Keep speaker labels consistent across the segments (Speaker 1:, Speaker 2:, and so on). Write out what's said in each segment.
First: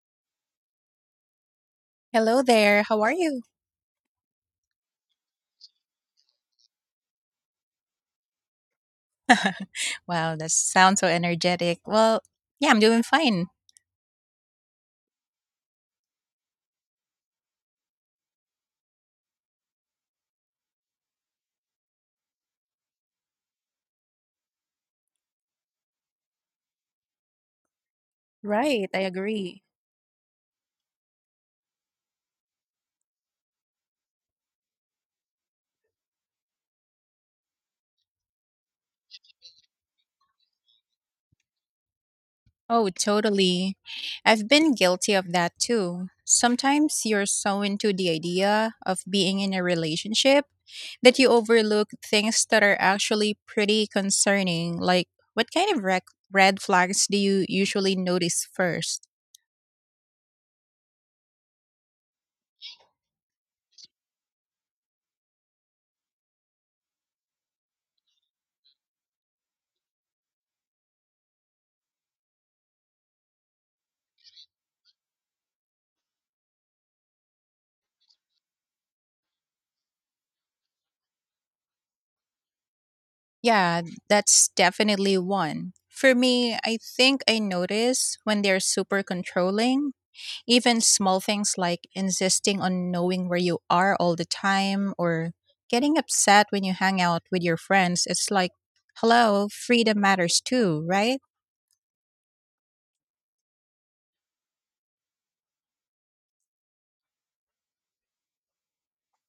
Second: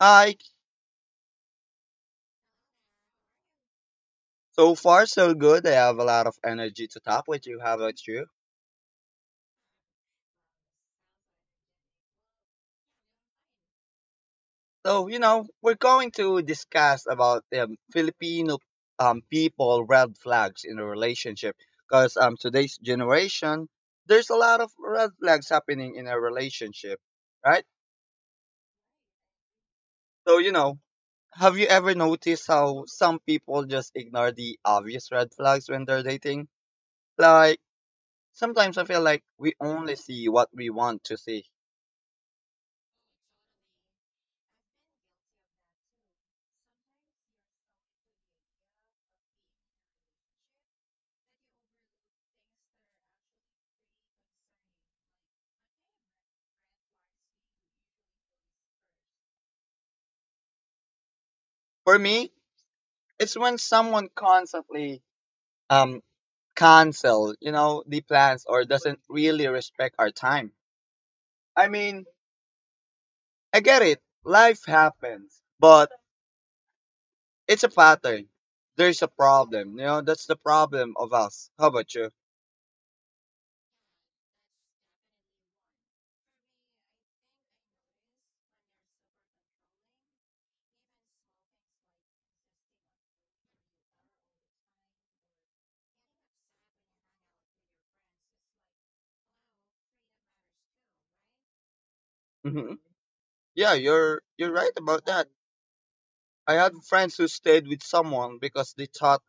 Speaker 1: I
Speaker 2: Hello there. How are you?
Speaker 1: So far so good. I have a lot of energy to talk with you. How about you?
Speaker 2: Wow, that sounds so energetic. Well, yeah, I'm doing fine.
Speaker 1: So you know we're going to discuss about Filipino people red flags in a relationship because today's generation there's a lot of red flags happening in a relationship, right?
Speaker 2: Right, I agree.
Speaker 1: So you know, have you ever noticed how some people just ignore the obvious red flags when they're dating? Like, sometimes I feel like we only see what we want to see.
Speaker 2: Oh, totally. I've been guilty of that too. Sometimes you're so into the idea of being in a relationship that you overlook things that are actually pretty concerning. Like, what kind of red flags do you usually notice first?
Speaker 1: For me, it's when someone constantly um cancel, you know, the plans or doesn't really respect our time. I mean, I get it. Life happens, but it's a pattern. There's a problem, you know. That's the problem of us. How about you?
Speaker 2: Yeah, that's definitely one. For me, I think I notice when they're super controlling. Even small things like insisting on knowing where you are all the time or getting upset when you hang out with your friends, it's like, hello, freedom matters too, right?
Speaker 1: Hmm. Yeah, you're right about that. I had friends who stayed with someone because they thought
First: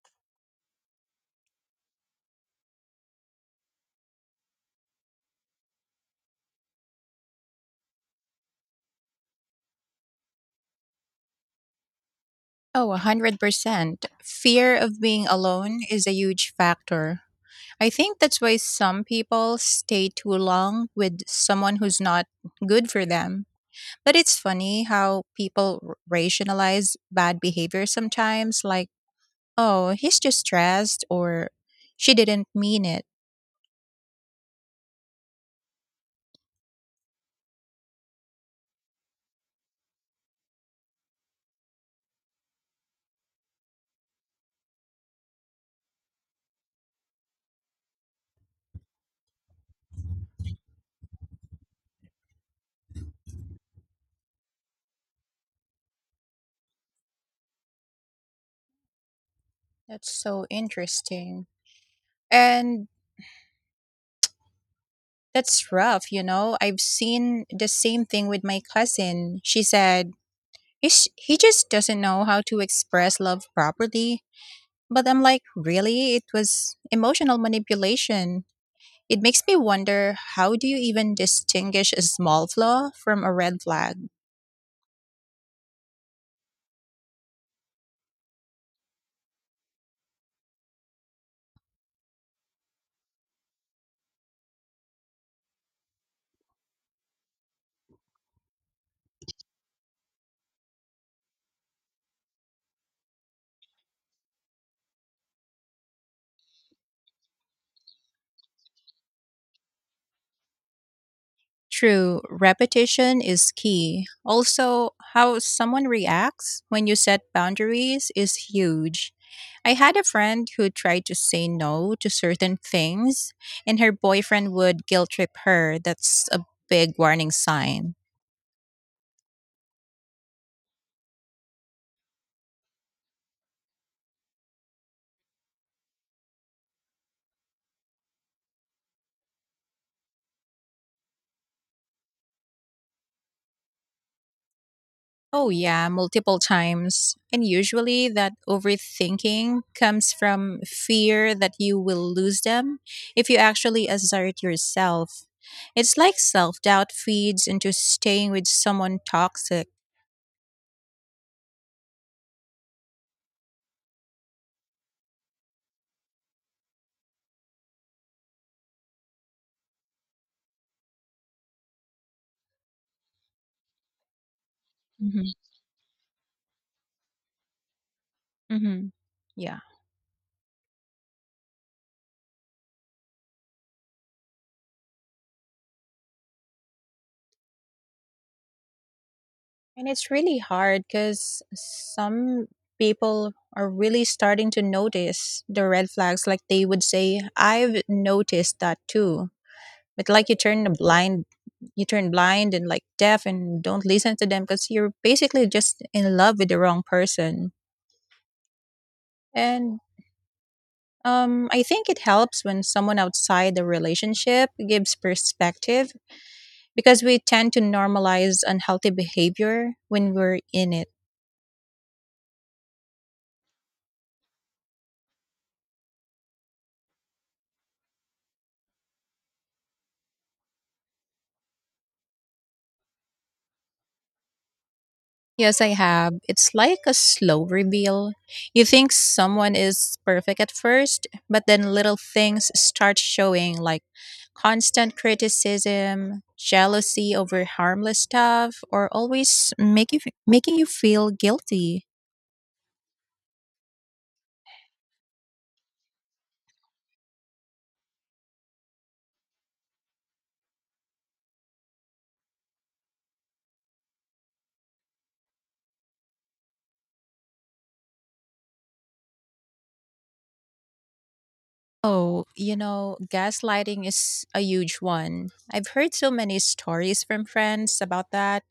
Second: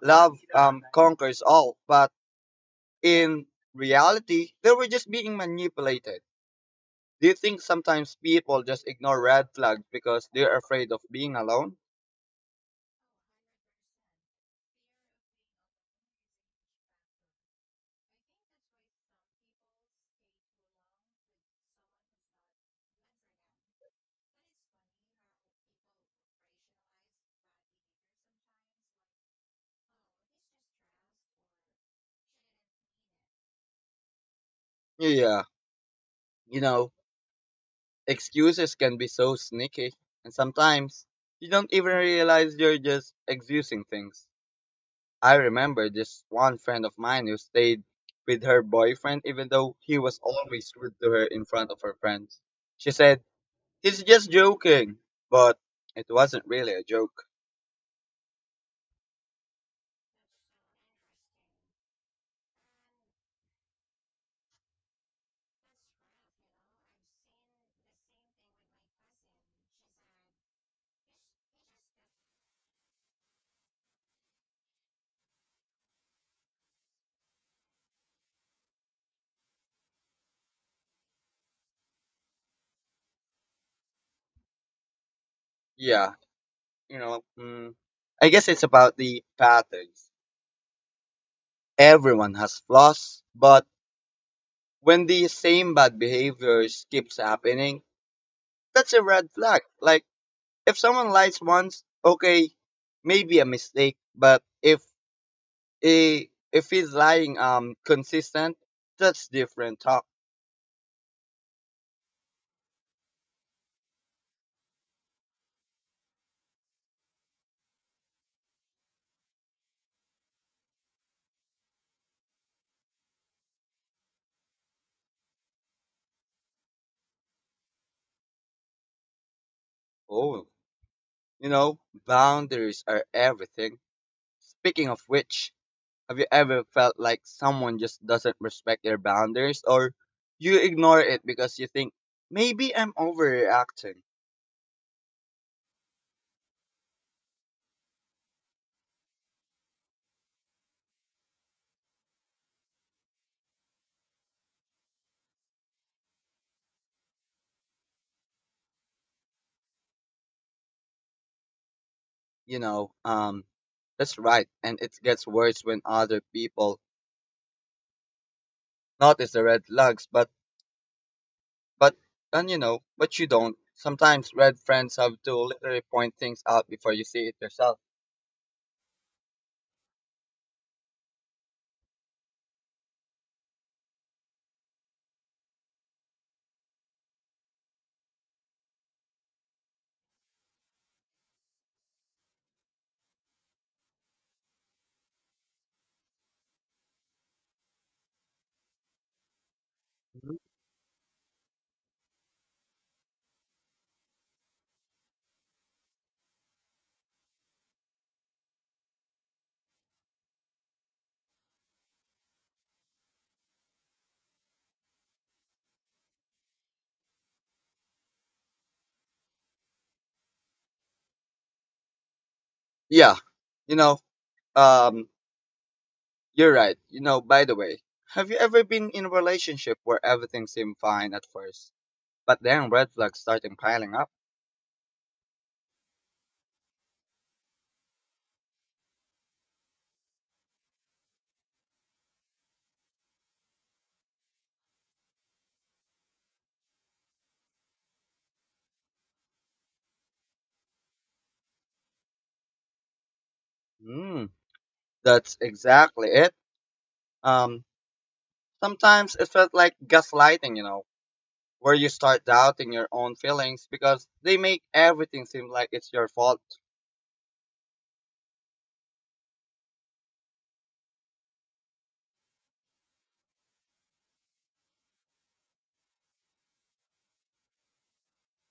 Speaker 1: love conquers all, but in reality, they were just being manipulated. Do you think sometimes people just ignore red flags because they're afraid of being alone?
Speaker 2: Oh, 100%. Fear of being alone is a huge factor. I think that's why some people stay too long with someone who's not good for them. But it's funny how people rationalize bad behavior sometimes, like, oh, he's just stressed, or she didn't mean it.
Speaker 1: Yeah, you know, excuses can be so sneaky, and sometimes you don't even realize you're just excusing things. I remember this one friend of mine who stayed with her boyfriend even though he was always rude to her in front of her friends. She said, "He's just joking," but it wasn't really a joke.
Speaker 2: That's so interesting. And that's rough, you know? I've seen the same thing with my cousin. She said, he just doesn't know how to express love properly. But I'm like, really? It was emotional manipulation. It makes me wonder, how do you even distinguish a small flaw from a red flag?
Speaker 1: Yeah, you know, I guess it's about the patterns. Everyone has flaws, but when the same bad behaviors keeps happening, that's a red flag. Like, if someone lies once, okay, maybe a mistake, but if if he's lying consistent, that's different talk.
Speaker 2: True, repetition is key. Also, how someone reacts when you set boundaries is huge. I had a friend who tried to say no to certain things, and her boyfriend would guilt trip her. That's a big warning sign.
Speaker 1: Oh, you know, boundaries are everything. Speaking of which, have you ever felt like someone just doesn't respect your boundaries, or you ignore it because you think maybe I'm overreacting?
Speaker 2: Oh, yeah, multiple times. And usually that overthinking comes from fear that you will lose them if you actually assert yourself. It's like self doubt feeds into staying with someone toxic.
Speaker 1: You know, that's right. And it gets worse when other people notice the red flags, but, and you know, but you don't. Sometimes red friends have
Speaker 2: Mm-hmm.
Speaker 1: to literally point things out before you see it yourself.
Speaker 2: Mm-hmm. Yeah. And it's really hard because some people are really starting to notice the red flags. Like they would say, I've noticed that too, but like you
Speaker 1: Mhm.
Speaker 2: turn a blind, you turn blind and like deaf and don't listen to them because you're basically just in love with the wrong person. And I think it helps when someone outside the relationship gives perspective, because we tend to normalize unhealthy behavior when we're in it.
Speaker 1: Yeah. You know, um, you're right. You know, by the way, have you ever been in a relationship where everything seemed fine at first, but then red flags started piling up?
Speaker 2: Yes, I have. It's like a slow reveal. You think someone is perfect at first, but then little things start showing like constant criticism, jealousy over harmless stuff, or making you feel guilty.
Speaker 1: Mm, that's exactly it. Um, Sometimes it felt like gaslighting, you know, where you start doubting your own feelings because they make everything seem like it's your fault.
Speaker 2: Oh, you know, gaslighting is a huge one. I've heard so many stories from friends about that,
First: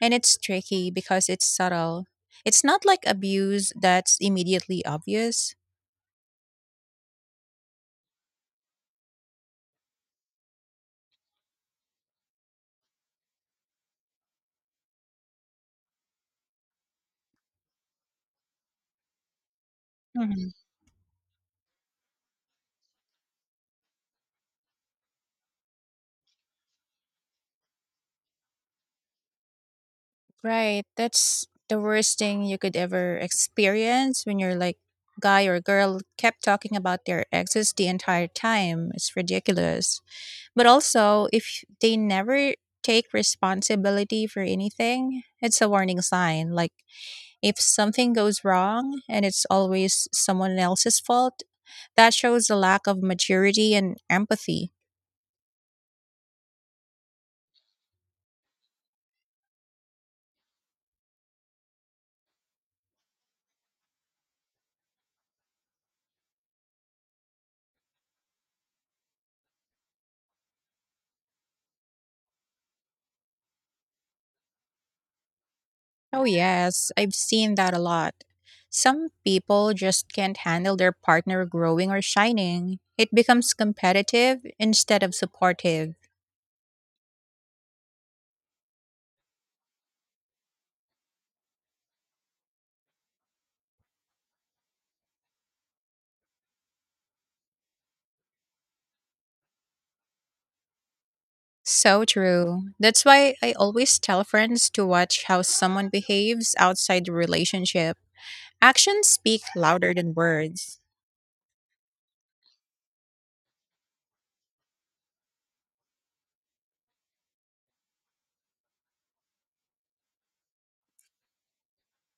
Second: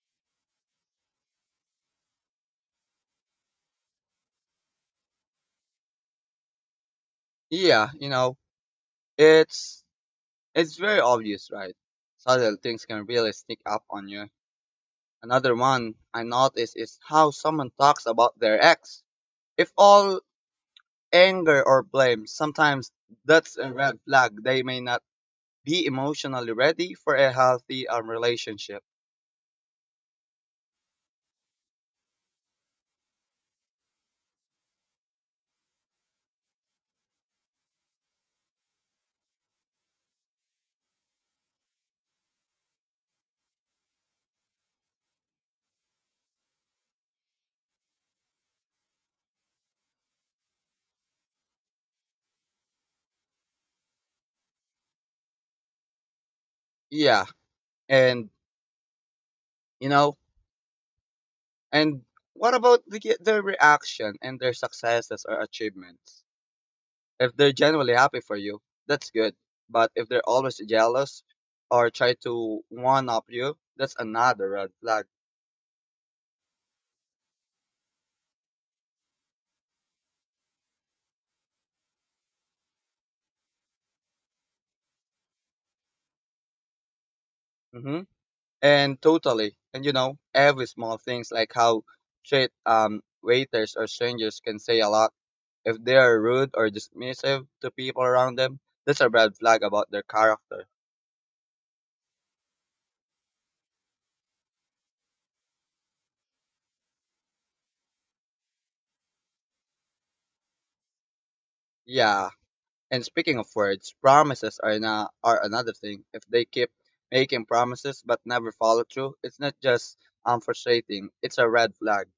Speaker 2: and it's tricky because it's subtle. It's not like abuse that's immediately obvious.
Speaker 1: Yeah, you know, it's it's very obvious, right? Subtle things can really sneak up on you. Another one I notice is how someone talks about their ex. If all
Speaker 2: Mhm.
Speaker 1: anger or blame, sometimes that's a red flag. They may not be emotionally ready for a healthy relationship.
Speaker 2: Right. That's the worst thing you could ever experience, when you're like, guy or girl kept talking about their exes the entire time. It's ridiculous. But also, if they never take responsibility for anything, it's a warning sign. Like, if something goes wrong and it's always someone else's fault, that shows a lack of maturity and empathy.
Speaker 1: Yeah, and you know, and what about their reaction and their successes or achievements? If they're genuinely happy for you, that's good. But if they're always jealous or try to one up you, that's another red flag.
Speaker 2: Oh, yes, I've seen that a lot. Some people just can't handle their partner growing or shining. It becomes competitive instead of supportive.
Speaker 1: Hmm. And totally, and you know, every small things like how treat waiters or strangers can say a lot. If they are rude or dismissive to people around them, that's a red flag about their character.
Speaker 2: So true. That's why I always tell friends to watch how someone behaves outside the relationship. Actions speak louder than words.
Speaker 1: Yeah, and speaking of words, promises are another thing. If they keep making promises but never follow through, it's not just frustrating. It's a red flag.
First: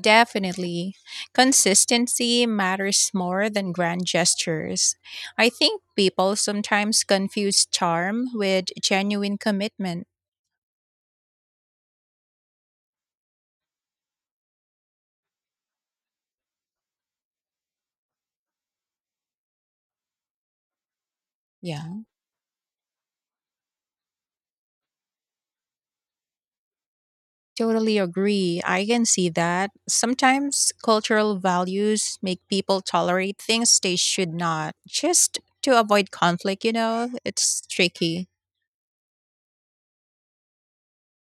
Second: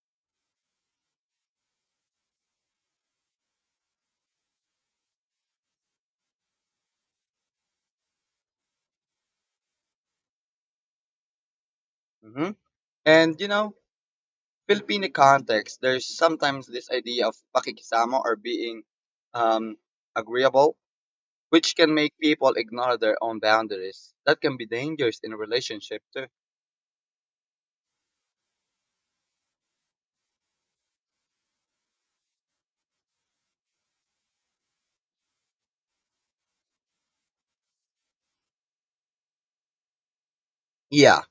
Speaker 2: Definitely. Consistency matters more than grand gestures. I think people sometimes confuse charm with genuine commitment.
Speaker 1: Hmm. And you know, Filipino context, there's sometimes this idea of pakikisama or being um agreeable, which
Speaker 2: Yeah,
Speaker 1: can make people ignore their own boundaries. That can be dangerous in a relationship too.
Speaker 2: totally agree. I can see that. Sometimes cultural values make people tolerate things they should not, just to avoid conflict, you know? It's tricky.
Speaker 1: Yeah.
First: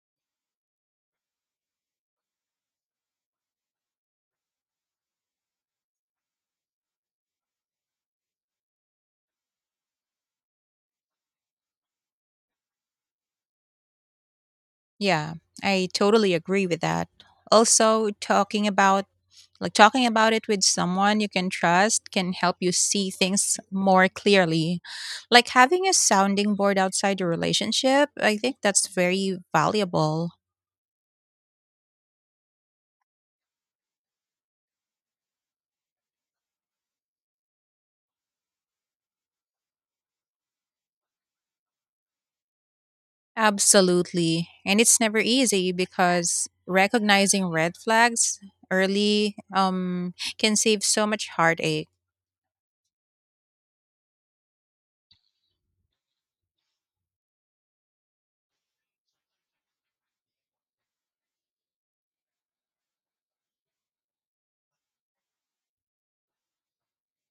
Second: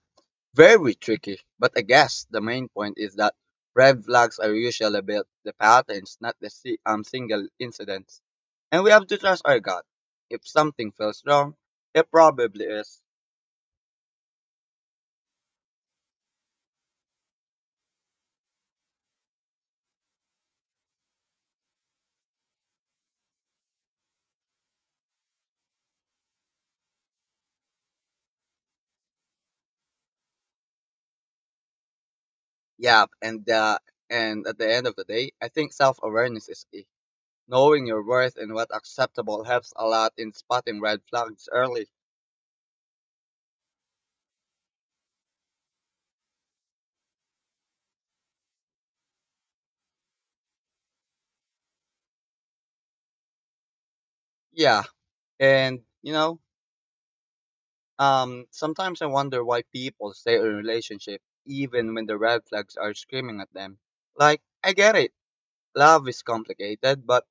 Speaker 1: Very tricky, but I guess the main point is that red flags are usually about the patterns, not the single incidents. And we have to trust our gut. If something feels wrong, it probably is.
Speaker 2: Yeah, I totally agree with that. Also, talking about like talking about it with someone you can trust can help you see things more clearly. Like having a sounding board outside your relationship, I think that's very valuable.
Speaker 1: Yeah, and at the end of the day, I think self-awareness is key. Knowing your worth and what's acceptable helps a lot in spotting red flags early.
Speaker 2: Absolutely. And it's never easy because recognizing red flags early can save so much heartache.
Speaker 1: Yeah, and you know, sometimes I wonder why people stay in a relationship even when the red flags are screaming at them. Like, I get it. Love is complicated, but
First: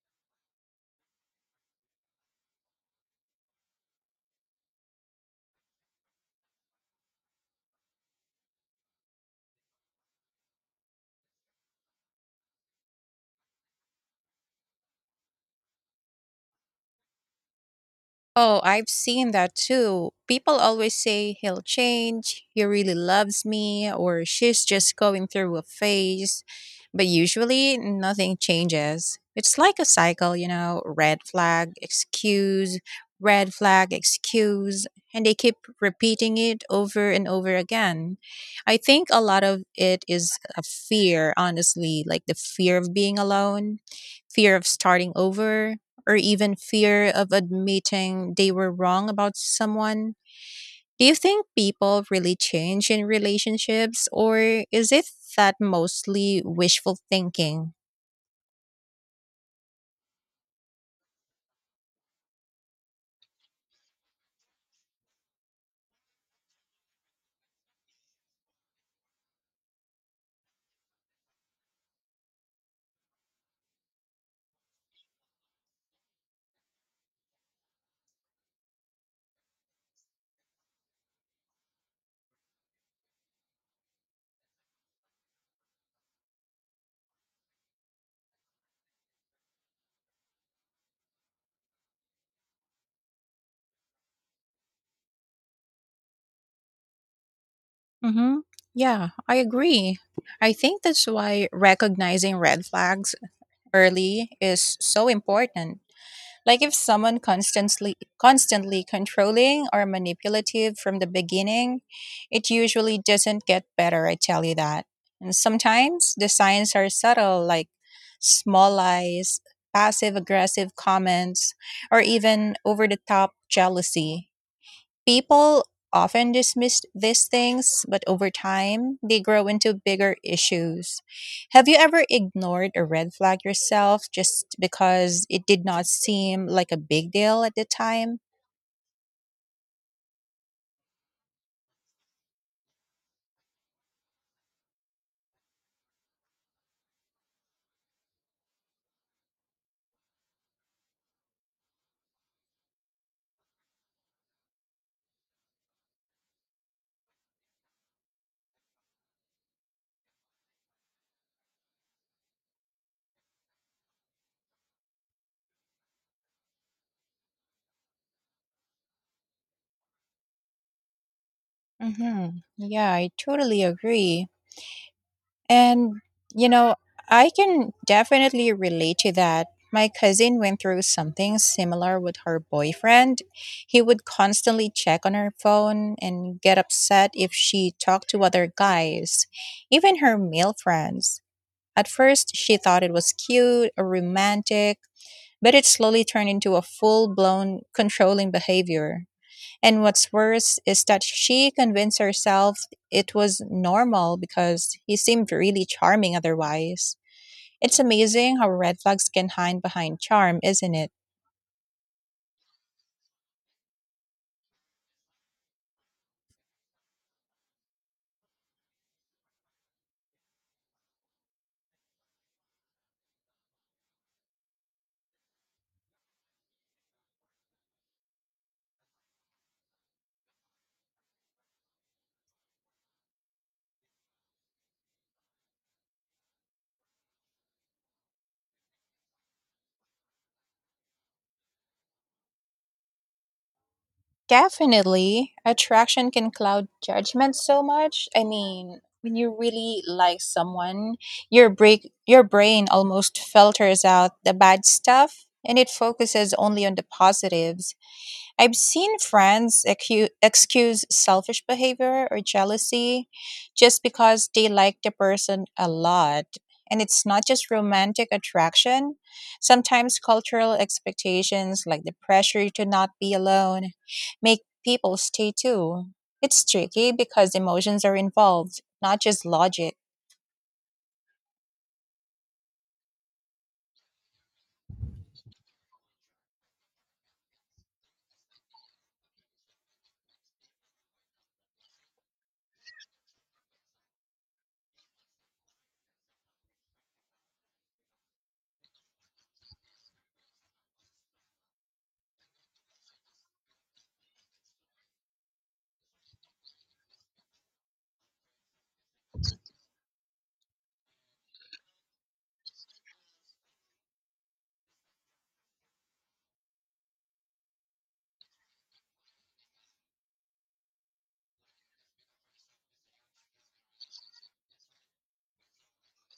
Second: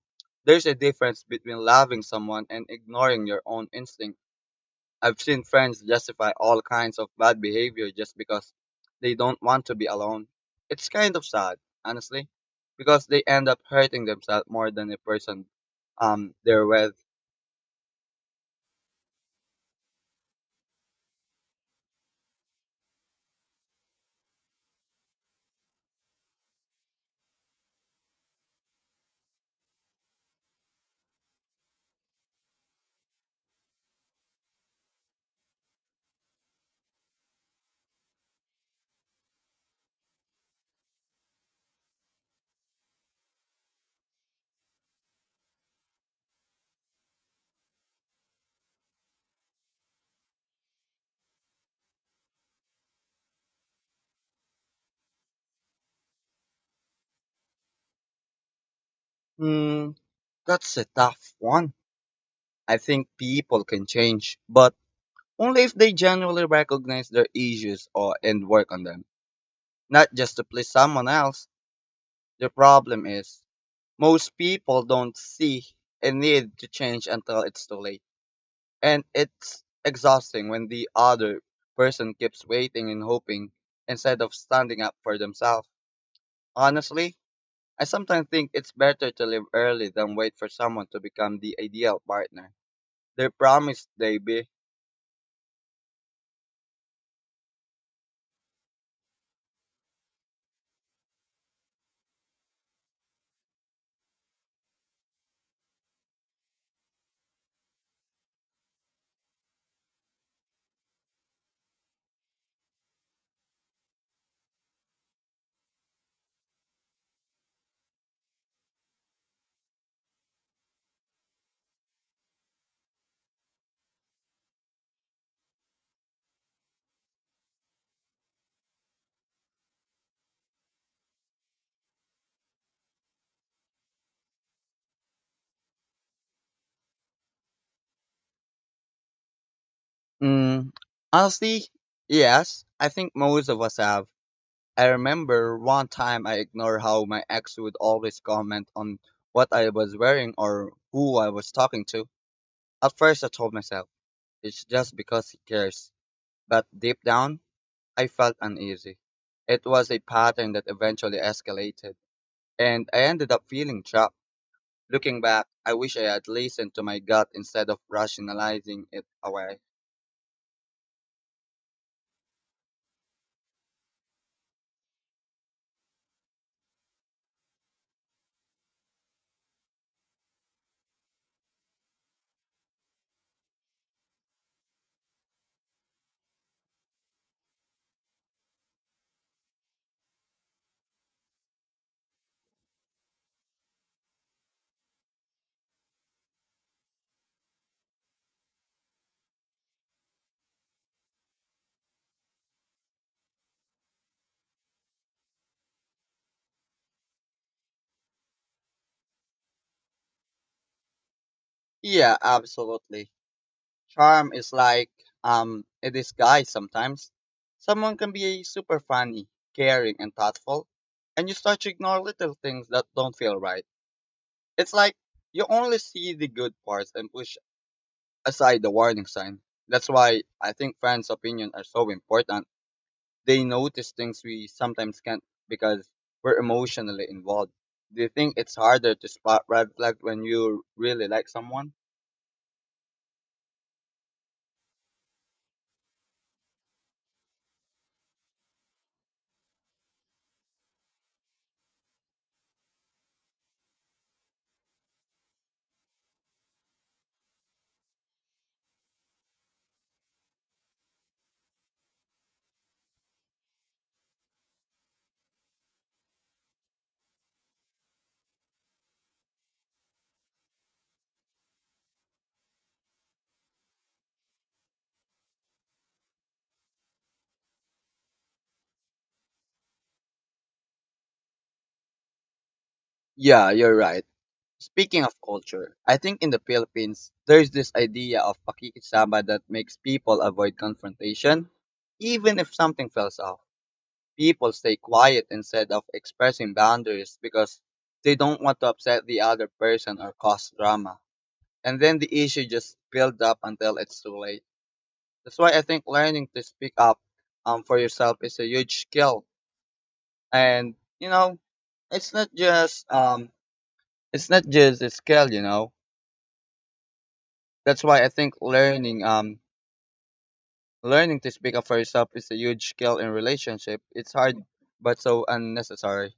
Speaker 1: there's a difference between loving someone and ignoring your own instinct. I've seen friends justify all kinds of bad behavior just because they don't want to be alone. It's kind of sad, honestly, because they end up hurting themselves more than the person they're with.
Speaker 2: Oh, I've seen that too. People always say he'll change, he really loves me, or she's just going through a phase. But usually, nothing changes. It's like a cycle, you know, red flag, excuse, and they keep repeating it over and over again. I think a lot of it is a fear, honestly, like the fear of being alone, fear of starting over, or even fear of admitting they were wrong about someone. Do you think people really change in relationships, or is it that mostly wishful thinking?
Speaker 1: Hmm, that's a tough one. I think people can change, but only if they genuinely recognize their issues or and work on them, not just to please someone else. The problem is most people don't see a need to change until it's too late, and it's exhausting when the other person keeps waiting and hoping instead of standing up for themselves. Honestly, I sometimes think it's better to live early than wait for someone to become the ideal partner. They promised they'd be.
Speaker 2: Hmm. Yeah, I agree. I think that's why recognizing red flags early is so important. Like if someone constantly controlling or manipulative from the beginning, it usually doesn't get better, I tell you that. And sometimes the signs are subtle, like small lies, passive aggressive comments, or even over the top jealousy. People often dismiss these things, but over time, they grow into bigger issues. Have you ever ignored a red flag yourself just because it did not seem like a big deal at the time?
Speaker 1: Mm, honestly, yes. I think most of us have. I remember one time I ignored how my ex would always comment on what I was wearing or who I was talking to. At first, I told myself it's just because he cares, but deep down, I felt uneasy. It was a pattern that eventually escalated, and I ended up feeling trapped. Looking back, I wish I had listened to my gut instead of rationalizing it away.
Speaker 2: Hmm. Yeah, I totally agree. And, you know, I can definitely relate to that. My cousin went through something similar with her boyfriend. He would constantly check on her phone and get upset if she talked to other guys, even her male friends. At first, she thought it was cute or romantic, but it slowly turned into a full blown controlling behavior. And what's worse is that she convinced herself it was normal because he seemed really charming otherwise. It's amazing how red flags can hide behind charm, isn't it?
Speaker 1: Yeah, absolutely. Charm is like a disguise sometimes. Someone can be super funny, caring, and thoughtful, and you start to ignore little things that don't feel right. It's like you only see the good parts and push aside the warning sign. That's why I think friends' opinions are so important. They notice things we sometimes can't because we're emotionally involved. Do you think it's harder to spot red flags when you really like someone?
Speaker 2: Definitely. Attraction can cloud judgment so much. I mean, when you really like someone, your break your brain almost filters out the bad stuff and it focuses only on the positives. I've seen friends excuse selfish behavior or jealousy just because they like the person a lot. And it's not just romantic attraction. Sometimes cultural expectations, like the pressure to not be alone, make people stay too. It's tricky because emotions are involved, not just logic.
Speaker 1: Yeah, you're right. Speaking of culture, I think in the Philippines, there's this idea of pakikisama that makes people avoid confrontation. Even if something falls off, people stay quiet instead of expressing boundaries because they don't want to upset the other person or cause drama. And then the issue just builds up until it's too late. That's why I think learning to speak up for yourself is a huge skill. And, you know, it's not just um, it's not just a skill, you know. That's why I think learning to speak up for yourself is a huge skill in relationship. It's hard but so unnecessary.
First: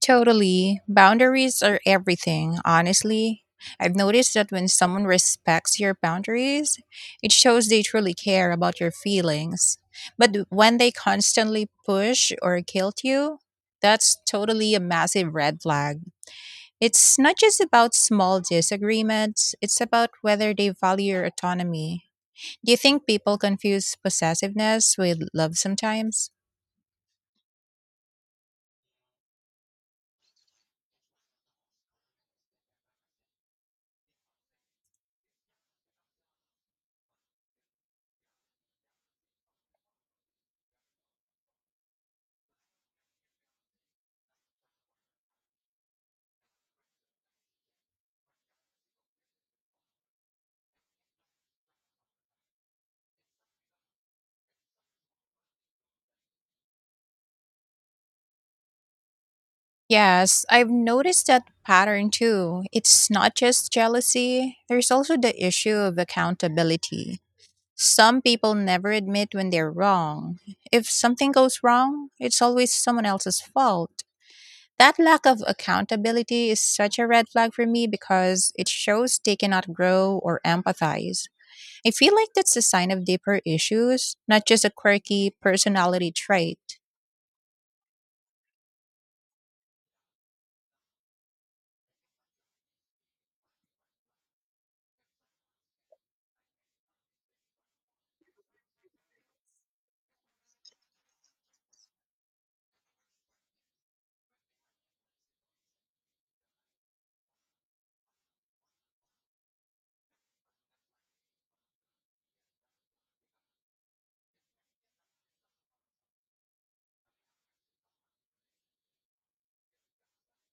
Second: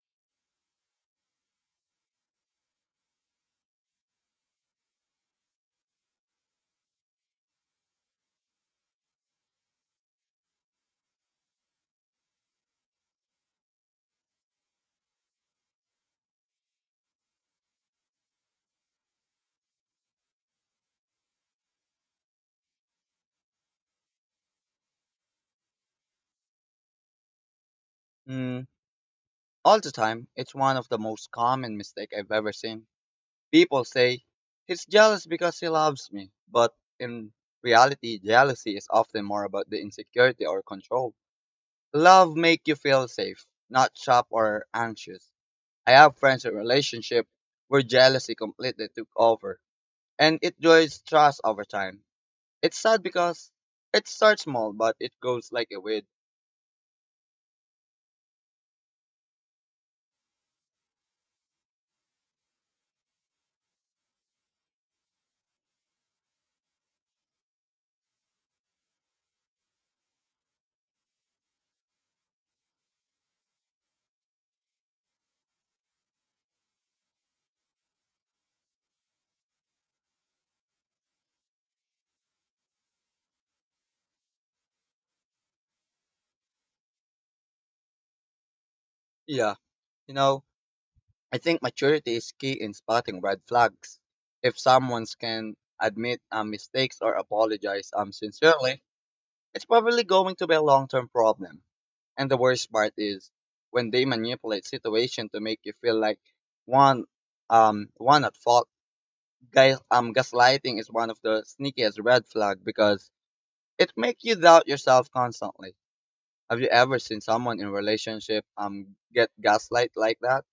Speaker 2: Totally. Boundaries are everything, honestly. I've noticed that when someone respects your boundaries, it shows they truly care about your feelings. But when they constantly push or guilt you, that's totally a massive red flag. It's not just about small disagreements, it's about whether they value your autonomy. Do you think people confuse possessiveness with love sometimes?
Speaker 1: Mm, all the time, it's one of the most common mistake I've ever seen. People say he's jealous because he loves me, but in reality, jealousy is often more about the insecurity or control. Love make you feel safe, not trapped or anxious. I have friends in relationship where jealousy completely took over, and it destroys trust over time. It's sad because it starts small, but it goes like a wind.
Speaker 2: Yes, I've noticed that pattern too. It's not just jealousy, there's also the issue of accountability. Some people never admit when they're wrong. If something goes wrong, it's always someone else's fault. That lack of accountability is such a red flag for me because it shows they cannot grow or empathize. I feel like that's a sign of deeper issues, not just a quirky personality trait.
Speaker 1: Yeah. You know, I think maturity is key in spotting red flags. If someone can admit mistakes or apologize sincerely, it's probably going to be a long-term problem. And the worst part is when they manipulate situation to make you feel like one one at fault. Guys, gaslighting is one of the sneakiest red flag because it makes you doubt yourself constantly. Have you ever seen someone in relationship get gaslight like that?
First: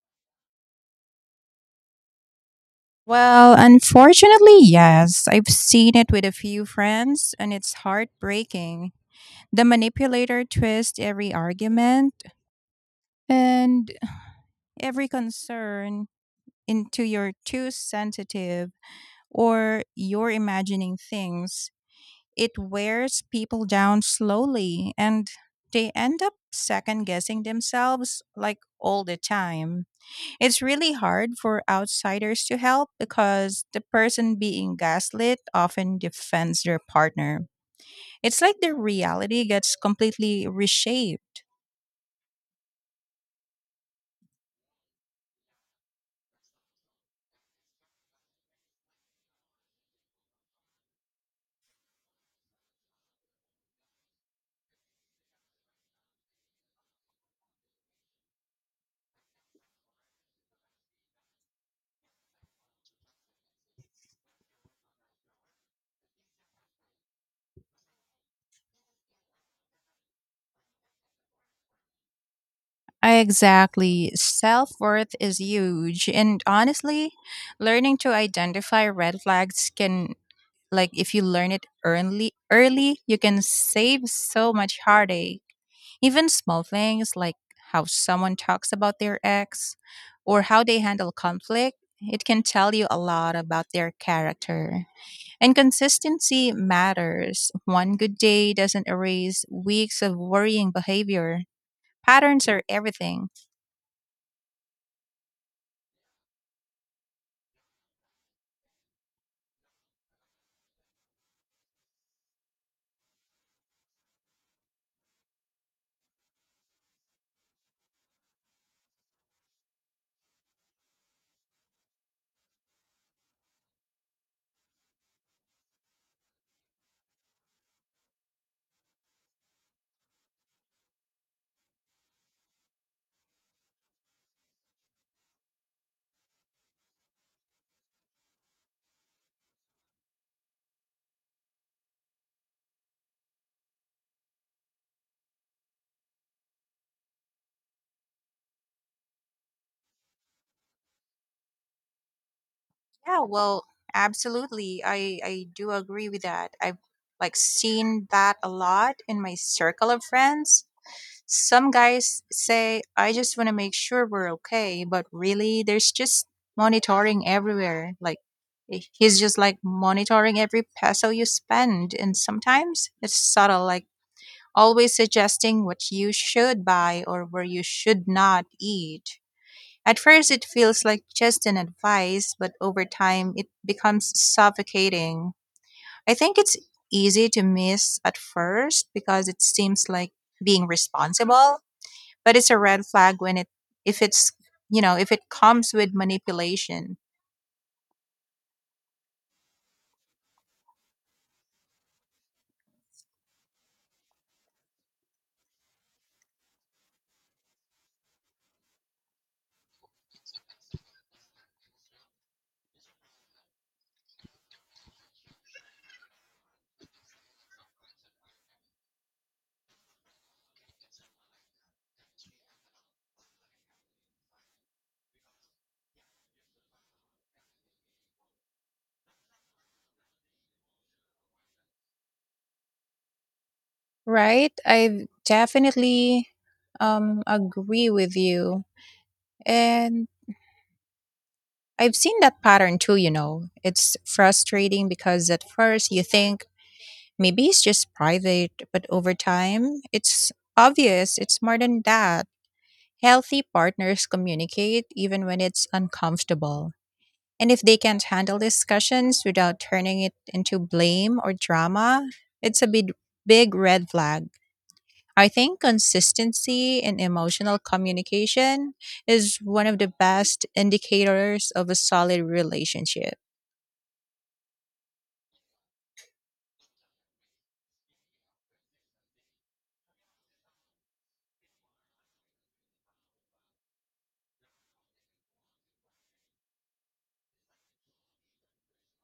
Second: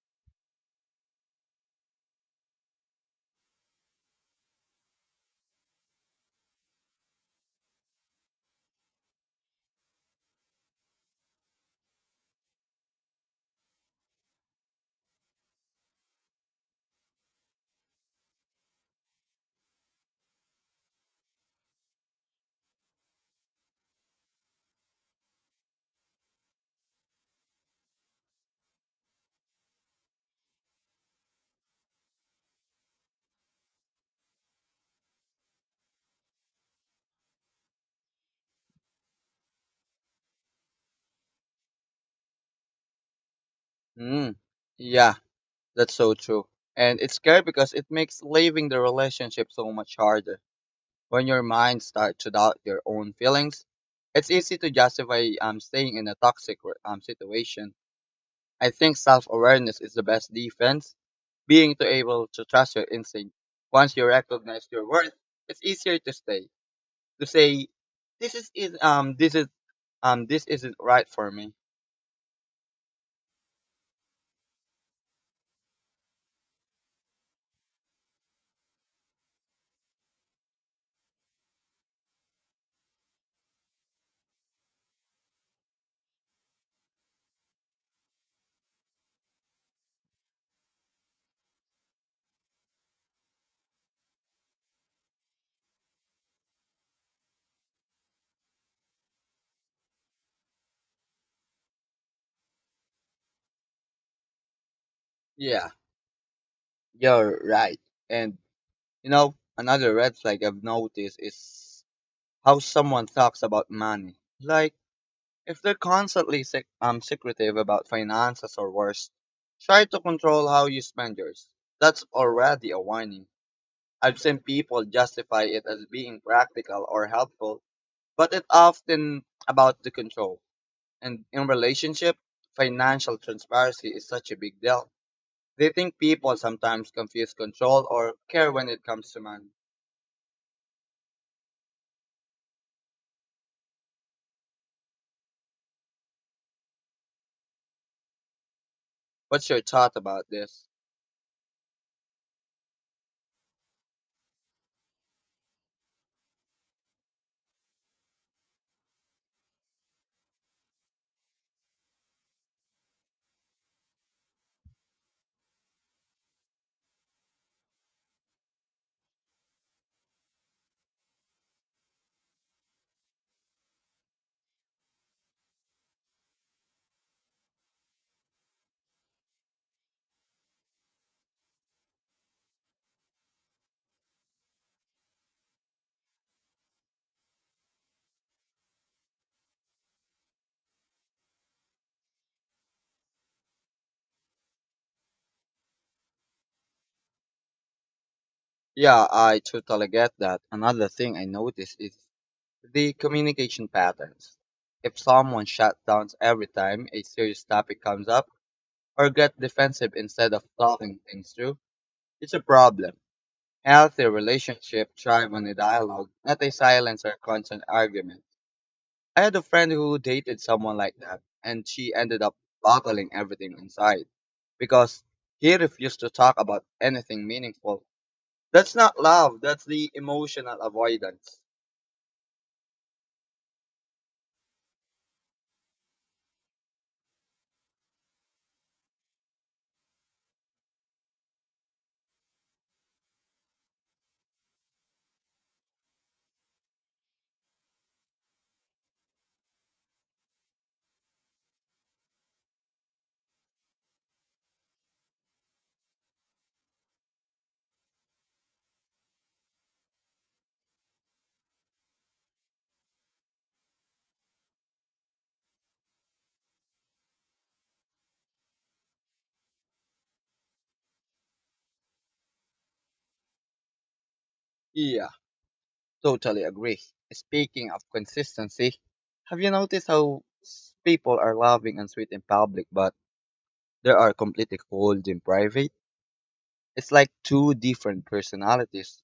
Speaker 2: Well, unfortunately, yes. I've seen it with a few friends, and it's heartbreaking. The manipulator twists every argument and every concern into, you're too sensitive, or you're imagining things. It wears people down slowly, and they end up second guessing themselves like all the time. It's really hard for outsiders to help because the person being gaslit often defends their partner. It's like their reality gets completely reshaped.
Speaker 1: Mm. Yeah, that's so true. And it's scary because it makes leaving the relationship so much harder. When your mind starts to doubt your own feelings, it's easy to justify staying in a toxic situation. I think self-awareness is the best defense. Being to able to trust your instinct. Once you recognize your worth, it's easier to stay. To say, this is- this is this isn't right for me.
Speaker 2: Exactly. Self worth is huge. And honestly, learning to identify red flags can, like, if you learn it early, early, you can save so much heartache. Even small things like how someone talks about their ex, or how they handle conflict, it can tell you a lot about their character. And consistency matters. One good day doesn't erase weeks of worrying behavior. Patterns are everything.
Speaker 1: Yeah, you're right. And you know, another red flag I've noticed is how someone talks about money. Like, if they're constantly secretive about finances or worse, try to control how you spend yours. That's already a warning. I've seen people justify it as being practical or helpful, but it's often about the control. And in relationship, financial transparency is such a big deal. Do you think people sometimes confuse control or care when it comes to money? What's your thought about this?
Speaker 2: Yeah, well, absolutely. I do agree with that. I've like seen that a lot in my circle of friends. Some guys say, I just want to make sure we're okay, but really, there's just monitoring everywhere. Like, he's just like monitoring every peso you spend. And sometimes it's subtle, like always suggesting what you should buy or where you should not eat. At first, it feels like just an advice, but over time, it becomes suffocating. I think it's easy to miss at first because it seems like being responsible, but it's a red flag when it, if it's you know, if it comes with manipulation.
Speaker 1: Yeah, I totally get that. Another thing I noticed is the communication patterns. If someone shuts down every time a serious topic comes up or gets defensive instead of talking things through, it's a problem. Healthy relationships thrive on a dialogue, not a silence or constant argument. I had a friend who dated someone like that, and she ended up bottling everything inside because he refused to talk about anything meaningful. That's not love, that's the emotional avoidance.
Speaker 2: Right? I definitely agree with you. And I've seen that pattern too, you know. It's frustrating because at first you think maybe it's just private, but over time it's obvious it's more than that. Healthy partners communicate even when it's uncomfortable. And if they can't handle discussions without turning it into blame or drama, it's a big red flag. I think consistency in emotional communication is one of the best indicators of a solid relationship.
Speaker 1: Yeah, totally agree. Speaking of consistency, have you noticed how people are loving and sweet in public, but they are completely cold in private? It's like two different personalities.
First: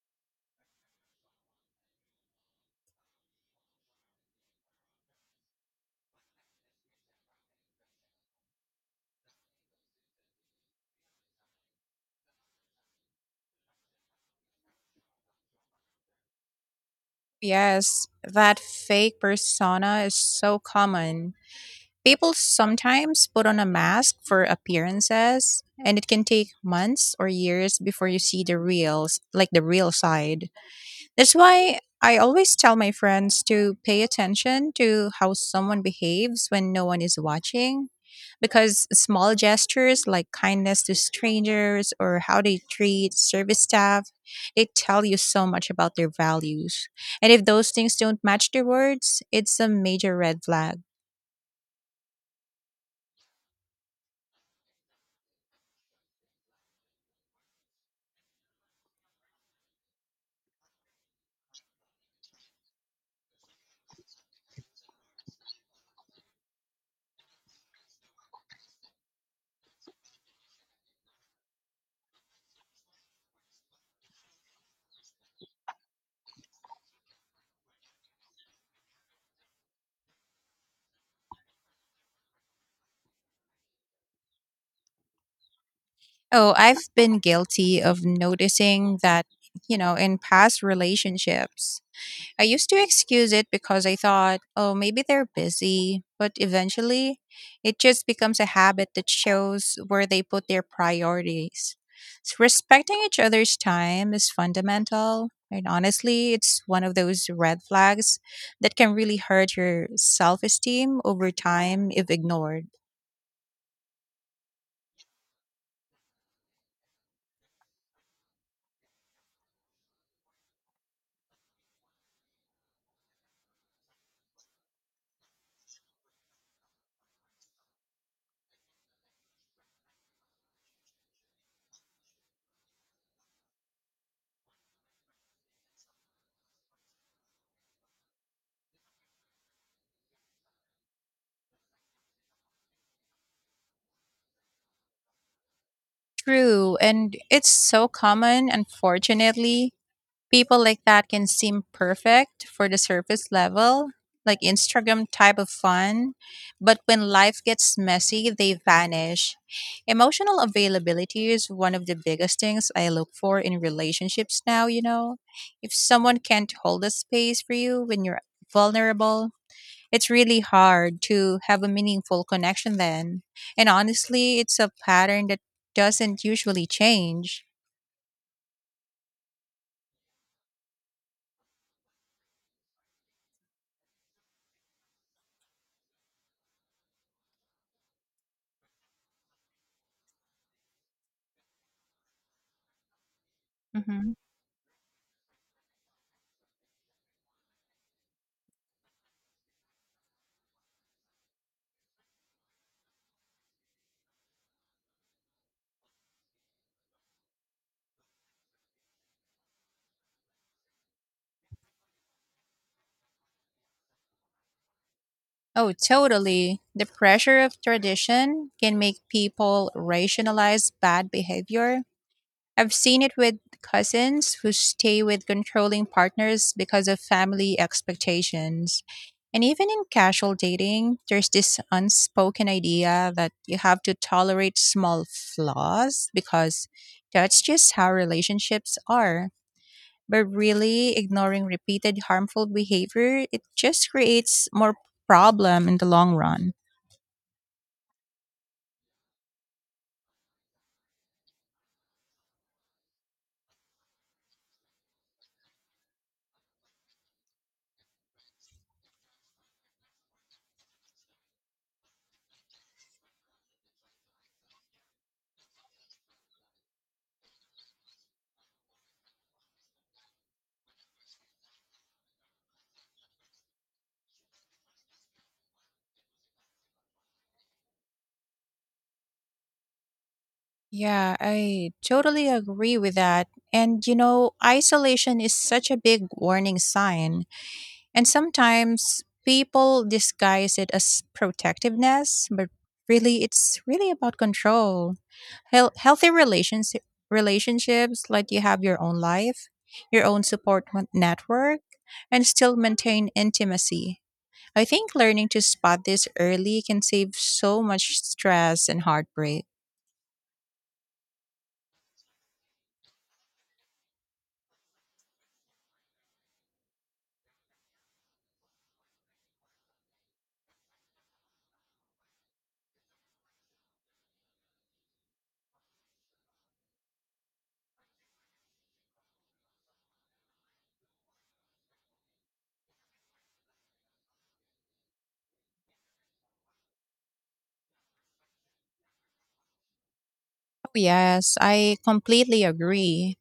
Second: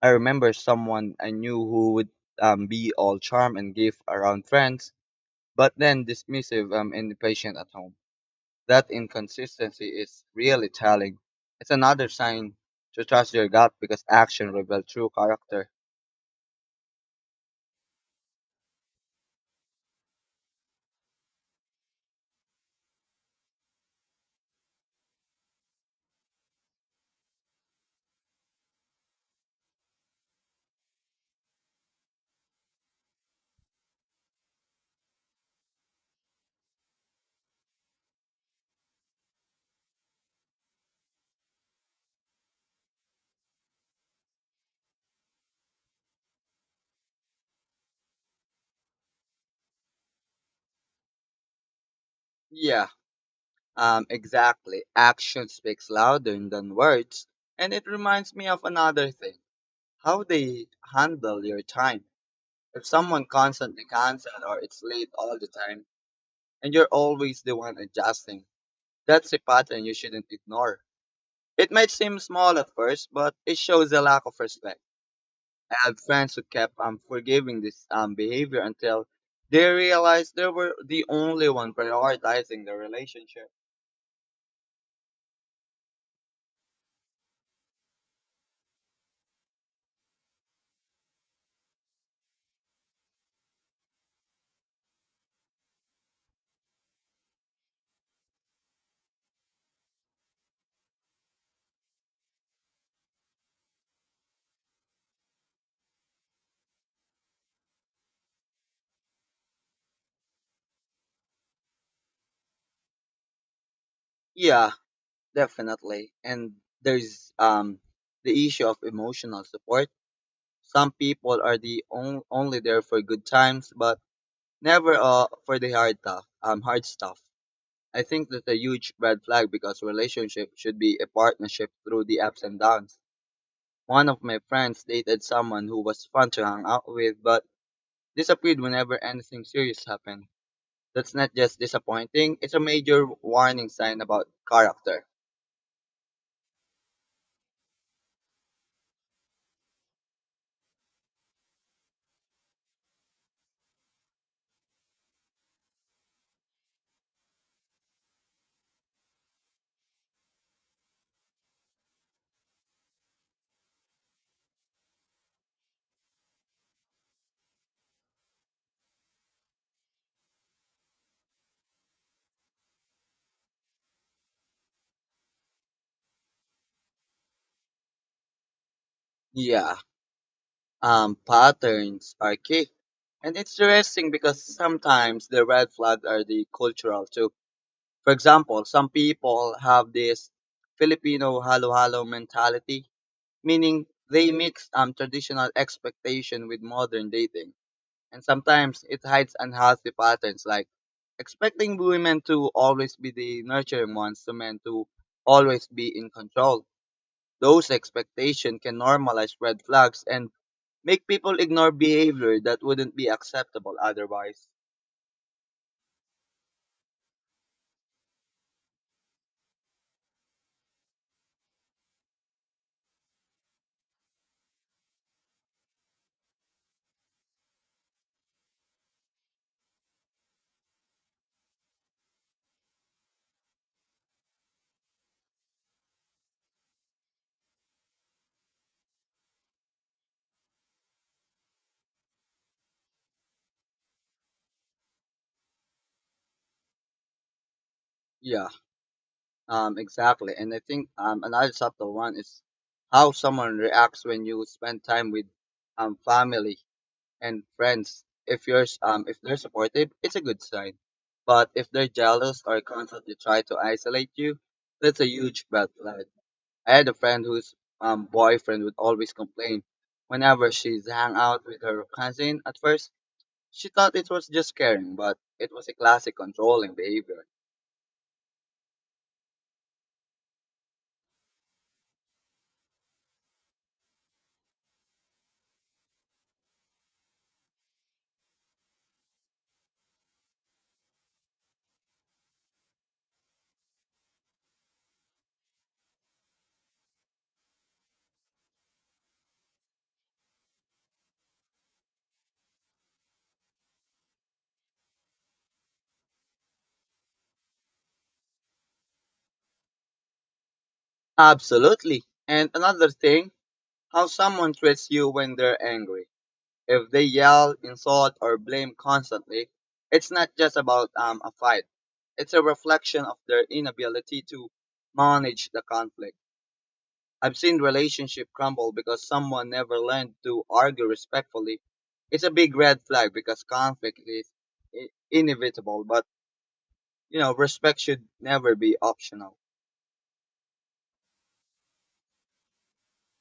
Speaker 1: I remember someone I knew who would be all charm and give around friends but then dismissive and impatient at home. That inconsistency is really telling. It's another sign to trust your gut because action reveals true character.
Speaker 2: Yes, that fake persona is so common. People sometimes put on a mask for appearances, and it can take months or years before you see like the real side. That's why I always tell my friends to pay attention to how someone behaves when no one is watching. Because small gestures like kindness to strangers or how they treat service staff, they tell you so much about their values. And if those things don't match their words, it's a major red flag.
Speaker 1: Yeah, exactly. Action speaks louder than words, and it reminds me of another thing: how they handle your time. If someone constantly cancels or it's late all the time, and you're always the one adjusting, that's a pattern you shouldn't ignore. It might seem small at first, but it shows a lack of respect. I had friends who kept forgiving this behavior until they realized they were the only one prioritizing the relationship.
Speaker 2: Oh, I've been guilty of noticing that, you know, in past relationships. I used to excuse it because I thought, oh, maybe they're busy. But eventually, it just becomes a habit that shows where they put their priorities. So respecting each other's time is fundamental. And honestly, it's one of those red flags that can really hurt your self esteem over time if ignored.
Speaker 1: Yeah, definitely. And there's um, the issue of emotional support. Some people are the only there for good times, but never for the hard stuff. Hard stuff. I think that's a huge red flag because relationship should be a partnership through the ups and downs. One of my friends dated someone who was fun to hang out with, but disappeared whenever anything serious happened. That's not just disappointing, it's a major warning sign about character.
Speaker 2: True. And it's so common, unfortunately. People like that can seem perfect for the surface level, like Instagram type of fun, but when life gets messy, they vanish. Emotional availability is one of the biggest things I look for in relationships now, you know. If someone can't hold a space for you when you're vulnerable, it's really hard to have a meaningful connection then. And honestly, it's a pattern that doesn't usually change.
Speaker 1: Yeah, patterns are key. And it's interesting because sometimes the red flags are the cultural too. For example, some people have this Filipino halo-halo mentality, meaning
Speaker 2: Mhm.
Speaker 1: they mix traditional expectation with modern dating, and sometimes it hides unhealthy patterns like expecting women to always be the nurturing ones to men to always be in control. Those expectations can normalize red flags and make people ignore behavior that wouldn't be acceptable otherwise.
Speaker 2: Oh, totally. The pressure of tradition can make people rationalize bad behavior. I've seen it with cousins who stay with controlling partners because of family expectations. And even in casual dating, there's this unspoken idea that you have to tolerate small flaws because that's just how relationships are. But really, ignoring repeated harmful behavior, it just creates more problem in the long run.
Speaker 1: Yeah, exactly. And I think another subtle one is how someone reacts when you spend time with family and friends, if yours if they're supportive, it's a good sign. But if they're jealous or constantly try to isolate you, that's a huge red flag. I had a friend whose boyfriend would always complain whenever she's hang out with her cousin. At first, she thought it was just caring, but it was a classic controlling behavior.
Speaker 2: Yeah, I totally agree with that. And you know, isolation is such a big warning sign. And sometimes people disguise it as protectiveness, but really it's really about control. Healthy relationships let you have your own life, your own support network, and still maintain intimacy. I think learning to spot this early can save so much stress and heartbreak.
Speaker 1: Absolutely. And another thing, how someone treats you when they're angry. If they yell, insult, or blame constantly, it's not just about a fight. It's a reflection of their inability to manage the conflict. I've seen relationship crumble because someone never learned to argue respectfully. It's a big red flag because conflict is inevitable, but you know, respect should never be optional.
Speaker 2: Oh, yes, I completely agree.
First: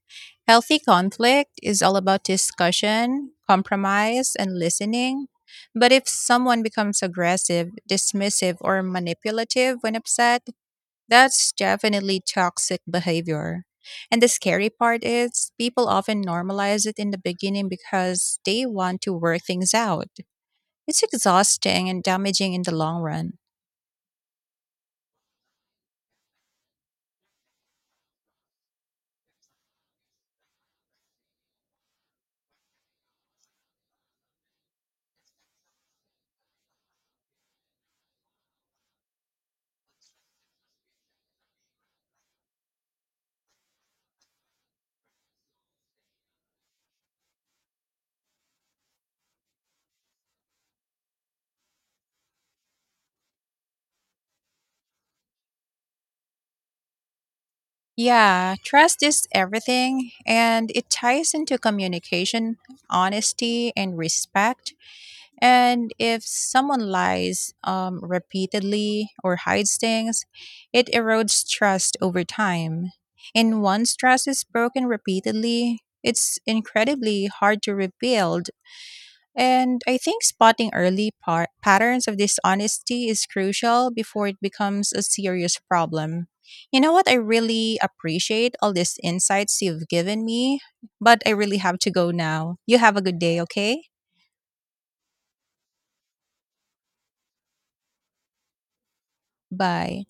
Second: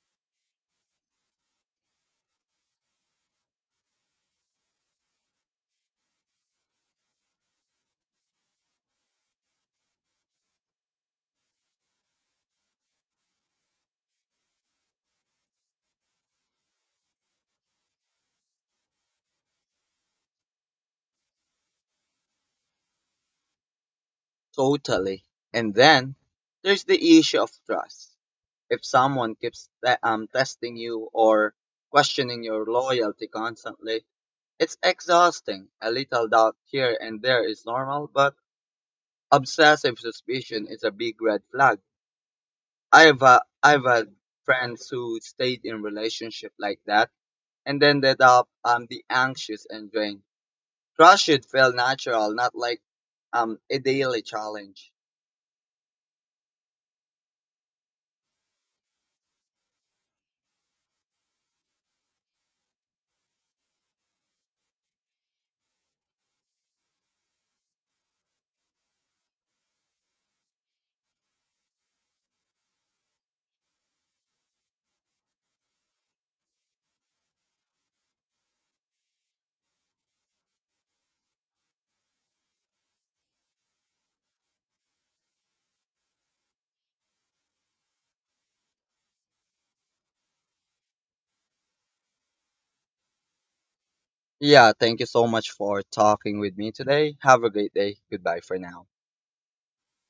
Speaker 2: Healthy conflict is all about discussion, compromise, and listening. But if someone becomes aggressive, dismissive, or manipulative when upset, that's definitely toxic behavior. And the scary part is, people often normalize it in the beginning because they want to work things out. It's exhausting and damaging in the long run.
Speaker 1: Totally. And then there's the issue of trust. If someone keeps testing you or questioning your loyalty constantly, it's exhausting. A little doubt here and there is normal, but obsessive suspicion is a big red flag. I've had friends who stayed in relationship like that and ended up the anxious and drained. Trust should feel natural, not like a daily challenge.
Speaker 2: Yeah, trust is everything, and it ties into communication, honesty, and respect. And if someone lies repeatedly or hides things, it erodes trust over time. And once trust is broken repeatedly, it's incredibly hard to rebuild. And I think spotting early patterns of dishonesty is crucial before it becomes a serious problem. You know what? I really appreciate all these insights you've given me, but I really have to go now. You have a good day, okay?
Speaker 1: Yeah, thank you so much for talking with me today. Have a great day. Goodbye for now.
Speaker 2: Bye.